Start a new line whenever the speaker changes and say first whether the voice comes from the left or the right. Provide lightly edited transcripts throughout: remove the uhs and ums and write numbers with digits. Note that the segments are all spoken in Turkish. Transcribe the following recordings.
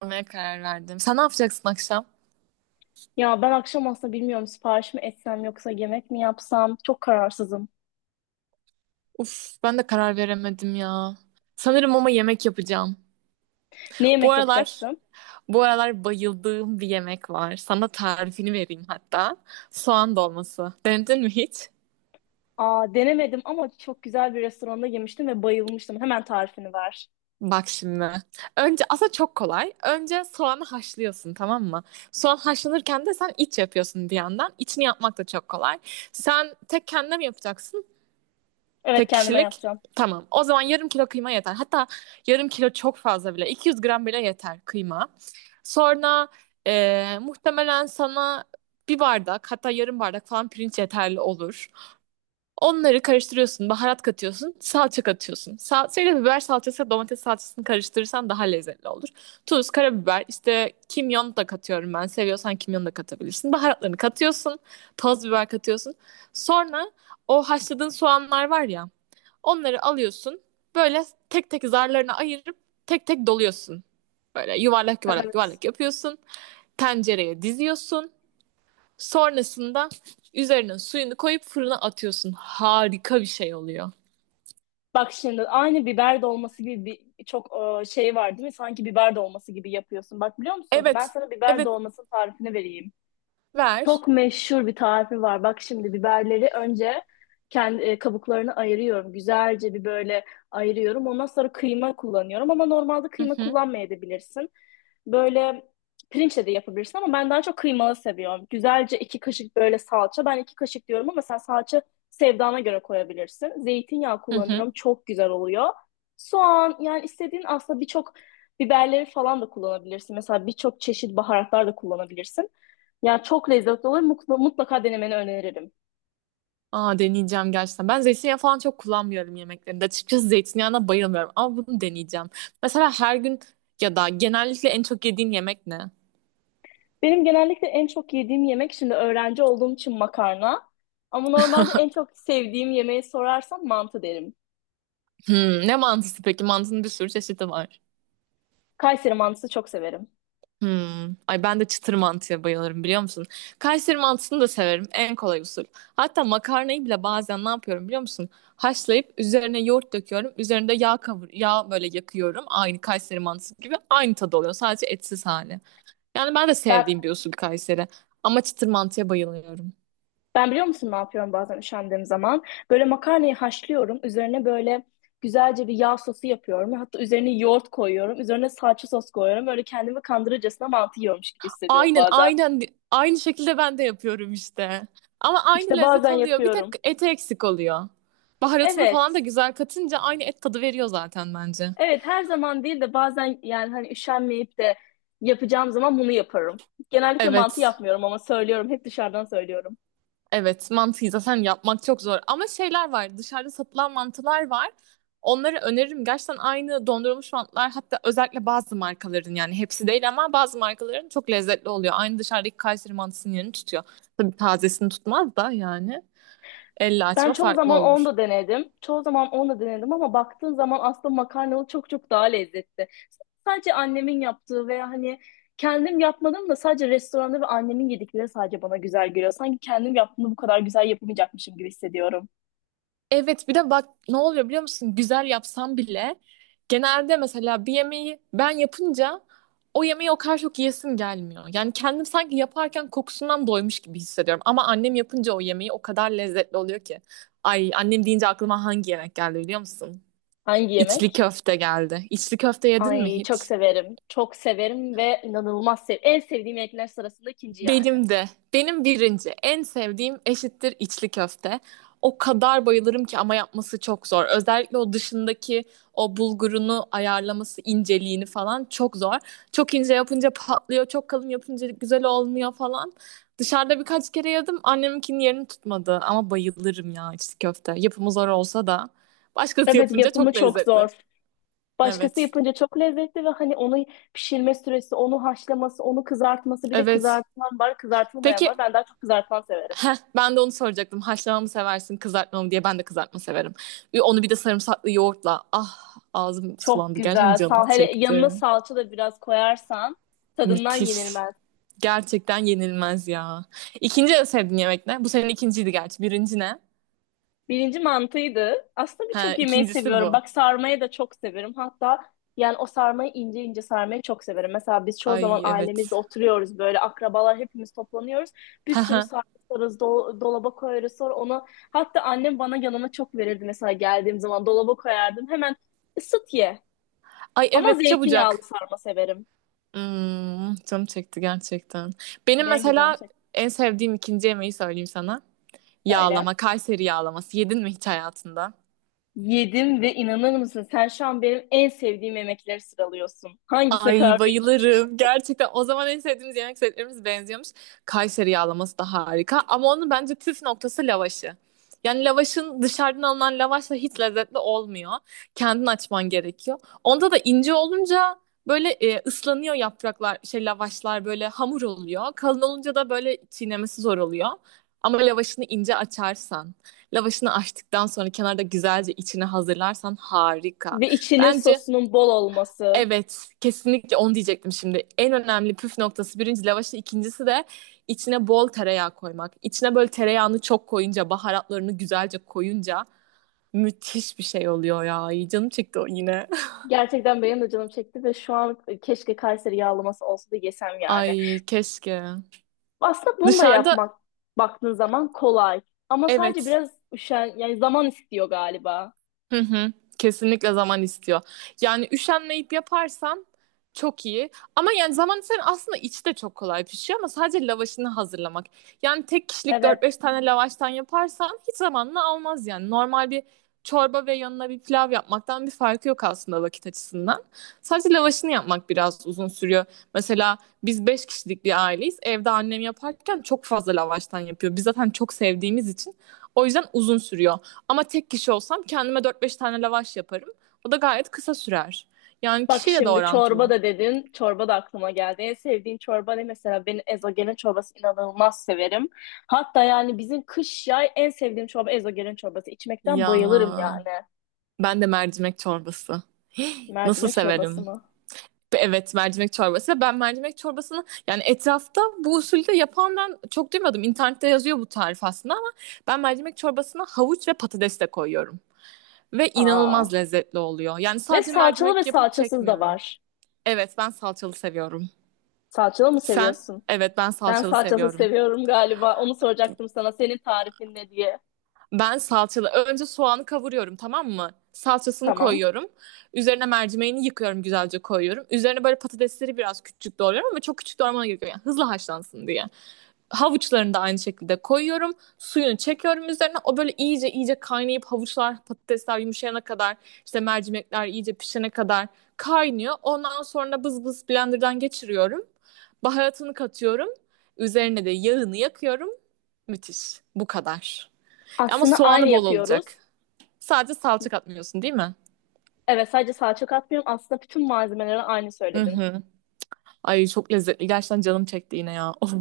right: Almaya karar verdim. Sen ne yapacaksın akşam?
left: Ya ben akşam aslında bilmiyorum sipariş mi etsem yoksa yemek mi yapsam çok kararsızım.
right: Uf, ben de karar veremedim ya. Sanırım ama yemek yapacağım.
left: Ne
right: Bu
left: yemek
right: aralar,
left: yapacaksın?
right: bu aralar bayıldığım bir yemek var. Sana tarifini vereyim hatta. Soğan dolması. Denedin mi hiç?
left: Aa denemedim ama çok güzel bir restoranda yemiştim ve bayılmıştım. Hemen tarifini ver.
right: Bak şimdi. Önce aslında çok kolay. Önce soğanı haşlıyorsun, tamam mı? Soğan haşlanırken de sen iç yapıyorsun bir yandan. İçini yapmak da çok kolay. Sen tek kendine mi yapacaksın?
left: Evet
right: Tek
left: kendime
right: kişilik.
left: yapacağım.
right: Tamam. O zaman yarım kilo kıyma yeter. Hatta yarım kilo çok fazla bile. 200 gram bile yeter kıyma. Sonra muhtemelen sana bir bardak, hatta yarım bardak falan pirinç yeterli olur. Onları karıştırıyorsun, baharat katıyorsun, salça katıyorsun. Salçayla biber salçası, domates salçasını karıştırırsan daha lezzetli olur. Tuz, karabiber, işte kimyon da katıyorum ben. Seviyorsan kimyon da katabilirsin. Baharatlarını katıyorsun, toz biber katıyorsun. Sonra o haşladığın soğanlar var ya, onları alıyorsun. Böyle tek tek zarlarına ayırıp tek tek doluyorsun. Böyle yuvarlak yuvarlak
left: Evet.
right: yuvarlak yapıyorsun. Tencereye diziyorsun. Sonrasında üzerine suyunu koyup fırına atıyorsun. Harika bir şey oluyor.
left: Bak şimdi aynı biber dolması gibi bir çok şey var değil mi? Sanki biber dolması gibi yapıyorsun. Bak biliyor musun? Ben
right: Evet.
left: sana biber
right: Evet.
left: dolmasının tarifini vereyim.
right: Ver.
left: Çok meşhur bir tarifi var. Bak şimdi biberleri önce kendi kabuklarını ayırıyorum. Güzelce bir böyle ayırıyorum. Ondan sonra kıyma kullanıyorum ama normalde
right: Hı
left: kıyma
right: hı.
left: kullanmayabilirsin. Böyle pirinçle de yapabilirsin ama ben daha çok kıymalı seviyorum. Güzelce iki kaşık böyle salça. Ben iki kaşık diyorum ama sen salça sevdana göre koyabilirsin. Zeytinyağı
right: Hı hı.
left: kullanırım. Çok güzel oluyor. Soğan yani istediğin aslında birçok biberleri falan da kullanabilirsin. Mesela birçok çeşit baharatlar da kullanabilirsin. Ya çok lezzetli olur. Mutlaka denemeni öneririm.
right: Aa, deneyeceğim gerçekten. Ben zeytinyağı falan çok kullanmıyorum yemeklerinde. Açıkçası zeytinyağına bayılmıyorum ama bunu deneyeceğim. Mesela her gün ya da genellikle en çok yediğin yemek ne?
left: Benim genellikle en çok yediğim yemek şimdi öğrenci olduğum için makarna. Ama normalde en çok sevdiğim yemeği sorarsan mantı derim.
right: Hmm, ne mantısı peki? Mantının bir sürü çeşidi var.
left: Kayseri mantısı çok severim.
right: Hmm. Ay, ben de çıtır mantıya bayılırım, biliyor musun? Kayseri mantısını da severim. En kolay usul. Hatta makarnayı bile bazen ne yapıyorum biliyor musun? Haşlayıp üzerine yoğurt döküyorum. Üzerinde yağ kavur yağ böyle yakıyorum. Aynı Kayseri mantısı gibi aynı tadı oluyor. Sadece etsiz hali. Yani ben de
left: Ben
right: sevdiğim bir usul Kayseri. Ama çıtır mantıya bayılıyorum.
left: ben biliyor musun ne yapıyorum bazen üşendiğim zaman? Böyle makarnayı haşlıyorum. Üzerine böyle güzelce bir yağ sosu yapıyorum. Hatta üzerine yoğurt koyuyorum. Üzerine salça sos koyuyorum. Böyle kendimi kandırırcasına mantı yiyormuş gibi hissediyorum
right: Aynen,
left: bazen.
right: aynen, aynı şekilde ben de yapıyorum işte. Ama aynı
left: İşte
right: lezzet
left: bazen
right: oluyor. Bir tek
left: yapıyorum.
right: eti eksik oluyor. Baharatını falan da
left: Evet.
right: güzel katınca aynı et tadı veriyor zaten bence.
left: Evet her zaman değil de bazen yani hani üşenmeyip de yapacağım zaman bunu yaparım. Genellikle mantı
right: Evet,
left: yapmıyorum ama söylüyorum. Hep dışarıdan söylüyorum.
right: evet. Mantıyı zaten yapmak çok zor. Ama şeyler var, dışarıda satılan mantılar var. Onları öneririm. Gerçekten aynı dondurulmuş mantılar, hatta özellikle bazı markaların, yani hepsi değil ama bazı markaların çok lezzetli oluyor. Aynı dışarıdaki Kayseri mantısının yerini tutuyor. Tabii tazesini tutmaz da yani. Elle
left: Ben
right: açma
left: çoğu
right: farklı
left: zaman onu
right: olur.
left: da denedim. Çoğu zaman onu da denedim ama baktığın zaman aslında makarnalı çok çok daha lezzetli. Sadece annemin yaptığı veya hani kendim yapmadım da sadece restoranda ve annemin yedikleri sadece bana güzel geliyor. Sanki kendim yaptığımda bu kadar güzel yapamayacakmışım gibi hissediyorum.
right: Evet, bir de bak ne oluyor biliyor musun? Güzel yapsam bile genelde mesela bir yemeği ben yapınca o yemeği o kadar çok yiyesim gelmiyor. Yani kendim sanki yaparken kokusundan doymuş gibi hissediyorum. Ama annem yapınca o yemeği o kadar lezzetli oluyor ki. Ay, annem deyince aklıma hangi yemek geldi biliyor musun?
left: Hangi
right: İçli
left: yemek?
right: köfte geldi. İçli köfte yedin mi
left: Ay çok
right: hiç?
left: severim. Çok severim ve inanılmaz sev. En sevdiğim yemekler sırasında ikinci yani.
right: Benim de. Benim birinci. En sevdiğim eşittir içli köfte. O kadar bayılırım ki ama yapması çok zor. Özellikle o dışındaki o bulgurunu ayarlaması, inceliğini falan çok zor. Çok ince yapınca patlıyor, çok kalın yapınca güzel olmuyor falan. Dışarıda birkaç kere yedim. Anneminkinin yerini tutmadı ama bayılırım ya içli köfte. Yapımı zor olsa da başkası
left: Evet
right: yapınca
left: yapımı
right: çok
left: çok zor.
right: lezzetli.
left: Başkası
right: Evet.
left: yapınca çok lezzetli ve hani onu pişirme süresi, onu haşlaması, onu kızartması bir de
right: Evet.
left: kızartılan var, kızartılmayan var.
right: Peki,
left: Ben daha çok kızartılan severim.
right: heh, ben de onu soracaktım. Haşlama mı seversin, kızartma mı diye. Ben de kızartma severim. Ve onu bir de sarımsaklı yoğurtla. Ah, ağzım
left: Çok
right: sulandı. Gerçekten
left: güzel.
right: canım
left: Sal hele yanına
right: çekti.
left: salça da biraz koyarsan tadından
right: Müthiş.
left: yenilmez.
right: Gerçekten yenilmez ya. İkinci en sevdiğin yemek ne? Bu senin ikinciydi gerçi. Birinci ne?
left: Birinci mantıydı. Aslında
right: Ha,
left: birçok yemeği
right: ikincisi
left: seviyorum.
right: bu.
left: Bak sarmayı da çok severim. Hatta yani o sarmayı ince ince sarmayı çok severim. Mesela biz çoğu zaman
right: Ay
left: ailemizle
right: evet.
left: oturuyoruz böyle akrabalar hepimiz toplanıyoruz. Bir sürü sarma sararız, dolaba koyarız sonra onu. Hatta annem bana yanına çok verirdi mesela geldiğim zaman dolaba koyardım. Hemen ısıt ye.
right: Ay
left: Ama
right: evet, çabucak.
left: zeytinyağlı sarma severim.
right: Hmm, canım çekti gerçekten. Benim
left: Benim de canım
right: mesela
left: çekti
right: en sevdiğim ikinci yemeği söyleyeyim sana.
left: söyle.
right: Yağlama, Kayseri yağlaması. Yedin mi hiç hayatında?
left: Yedim ve inanır mısın sen şu an benim en sevdiğim yemekleri sıralıyorsun. Hangisine
right: Ay
left: karar vereceğim
right: bayılırım. Gerçekten o zaman en sevdiğimiz yemek setlerimiz benziyormuş. Kayseri yağlaması da harika. Ama onun bence püf noktası lavaşı. Yani lavaşın dışarıdan alınan lavaşla hiç lezzetli olmuyor. Kendin açman gerekiyor. Onda da ince olunca böyle ıslanıyor yapraklar, şey lavaşlar böyle hamur oluyor. Kalın olunca da böyle çiğnemesi zor oluyor. Ama lavaşını ince açarsan, lavaşını açtıktan sonra kenarda güzelce içine hazırlarsan harika.
left: ve içinin
right: Bence
left: sosunun bol olması.
right: evet, kesinlikle onu diyecektim şimdi. En önemli püf noktası birinci lavaşın, ikincisi de içine bol tereyağı koymak. İçine böyle tereyağını çok koyunca, baharatlarını güzelce koyunca müthiş bir şey oluyor ya. Ay, canım çekti o yine.
left: Gerçekten benim de canım çekti ve şu an keşke Kayseri yağlaması olsa da yesem yani.
right: Ay keşke.
left: Aslında bunu da
right: Dışarıda
left: yapmak baktığın zaman kolay. Ama sadece
right: evet.
left: biraz üşen, yani zaman istiyor galiba.
right: Hı hı. Kesinlikle zaman istiyor. Yani üşenmeyip yaparsan çok iyi. Ama yani zaman senin aslında içi de çok kolay pişiyor ama sadece lavaşını hazırlamak. Yani tek kişilik dört
left: Evet.
right: beş tane lavaştan yaparsan hiç zamanını almaz yani. Normal bir çorba ve yanına bir pilav yapmaktan bir farkı yok aslında vakit açısından. Sadece lavaşını yapmak biraz uzun sürüyor. Mesela biz 5 kişilik bir aileyiz. Evde annem yaparken çok fazla lavaştan yapıyor. Biz zaten çok sevdiğimiz için. O yüzden uzun sürüyor. Ama tek kişi olsam kendime dört beş tane lavaş yaparım. O da gayet kısa sürer. Yani
left: Bak
right: kişiyle de
left: şimdi çorba
right: orantılı.
left: da dedin. Çorba da aklıma geldi. En sevdiğin çorba ne mesela? Ben ezogelin çorbası inanılmaz severim. Hatta yani bizim kış yay en sevdiğim çorba ezogelin çorbası. İçmekten
right: Ya
left: bayılırım yani.
right: ben de mercimek çorbası. Nasıl
left: Mercimek çorbası
right: severim?
left: mı?
right: Evet, mercimek çorbası. Ben mercimek çorbasını, yani etrafta bu usulde yapan ben çok duymadım. İnternette yazıyor bu tarif aslında ama ben mercimek çorbasına havuç ve patates de koyuyorum. Ve
left: Aa.
right: inanılmaz lezzetli oluyor. Yani
left: Ve
right: sadece
left: salçalı ve
right: mercimek yapıp
left: salçasız da
right: çekmiyorum.
left: var.
right: Evet, ben salçalı seviyorum.
left: Salçalı mı
right: Sen?
left: seviyorsun?
right: Evet, ben
left: Ben
right: salçalı
left: salçasız
right: seviyorum.
left: seviyorum galiba. Onu soracaktım sana. Senin tarifin ne diye.
right: Ben salçalı. Önce soğanı kavuruyorum, tamam mı? Salçasını
left: Tamam.
right: koyuyorum. Üzerine mercimeğini yıkıyorum, güzelce koyuyorum. Üzerine böyle patatesleri biraz küçük doğruyorum ama çok küçük doğramana gerek yok. Yani hızlı haşlansın diye. Havuçlarını da aynı şekilde koyuyorum. Suyunu çekiyorum üzerine. O böyle iyice iyice kaynayıp havuçlar, patatesler yumuşayana kadar, işte mercimekler iyice pişene kadar kaynıyor. Ondan sonra bız bız blenderdan geçiriyorum. Baharatını katıyorum. Üzerine de yağını yakıyorum. Müthiş. Bu kadar. Ama
left: Aslında aynı
right: soğanı bol olacak.
left: yapıyoruz.
right: Sadece salça katmıyorsun değil mi?
left: Evet sadece salça katmıyorum. Aslında bütün malzemeleri aynı
right: Hı
left: söyledin.
right: hı. Ay çok lezzetli. Gerçekten canım çekti yine ya. Of,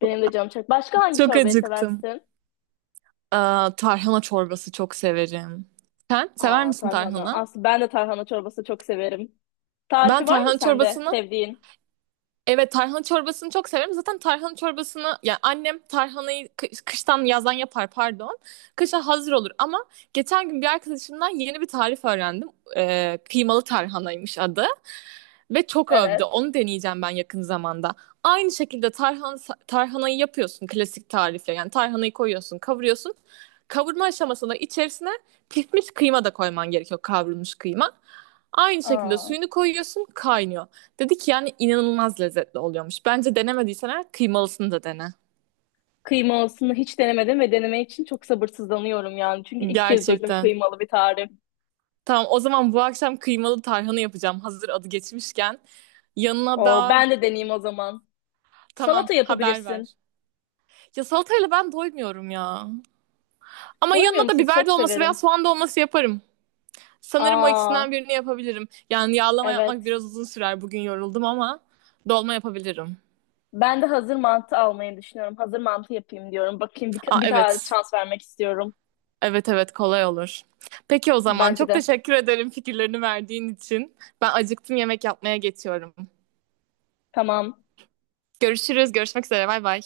left: Benim de canım çok. Başka hangi
right: çok
left: çorbayı
right: acıktım.
left: seversin?
right: Aa, tarhana çorbası çok severim. Sen sever
left: Aa
right: misin
left: tarhana.
right: tarhana?
left: Aslında ben de tarhana çorbası çok severim.
right: Ben
left: Tarifi var mı
right: tarhana
left: sende
right: çorbasını
left: sevdiğin?
right: evet, tarhana çorbasını çok severim. Zaten tarhana çorbasını, yani annem tarhanayı kıştan yazdan yapar, pardon. Kışa hazır olur ama geçen gün bir arkadaşımdan yeni bir tarif öğrendim. Kıymalı tarhanaymış adı. Ve çok övdü.
left: Evet.
right: Onu deneyeceğim ben yakın zamanda. Aynı şekilde tarhanayı yapıyorsun klasik tarifle. Yani tarhanayı koyuyorsun, kavuruyorsun. Kavurma aşamasında içerisine pişmiş kıyma da koyman gerekiyor. Kavrulmuş kıyma. Aynı şekilde
left: Aa.
right: suyunu koyuyorsun, kaynıyor. Dedi ki yani inanılmaz lezzetli oluyormuş. Bence denemediysen eğer kıymalısını da dene.
left: Kıymalısını hiç denemedim ve deneme için çok sabırsızlanıyorum yani. Çünkü ilk kez duydum
right: Gerçekten.
left: kıymalı bir tarif.
right: Tamam, o zaman bu akşam kıymalı tarhana yapacağım. Hazır adı geçmişken. Yanına
left: Oo,
right: da
left: ben de deneyeyim o zaman.
right: tamam,
left: Salata
right: haber
left: yapabilirsin.
right: ver. Ya salatayla ben doymuyorum ya. Ama
left: Koymuyor
right: yanına da
left: musun?
right: biber
left: Çok
right: dolması veya
left: severim.
right: soğan dolması yaparım. Sanırım o ikisinden
left: Aa,
right: birini yapabilirim. Yani yağlama yapmak
left: evet.
right: biraz uzun sürer. Bugün yoruldum ama dolma yapabilirim.
left: Ben de hazır mantı almayı düşünüyorum. Hazır mantı yapayım diyorum. Bakayım
right: Aa,
left: bir tane
right: evet.
left: şans vermek istiyorum.
right: Evet, evet, kolay olur. Peki o zaman
left: Bence
right: çok
left: de.
right: teşekkür ederim fikirlerini verdiğin için. Ben acıktım, yemek yapmaya geçiyorum.
left: Tamam.
right: Görüşürüz. Görüşmek üzere. Bay bay.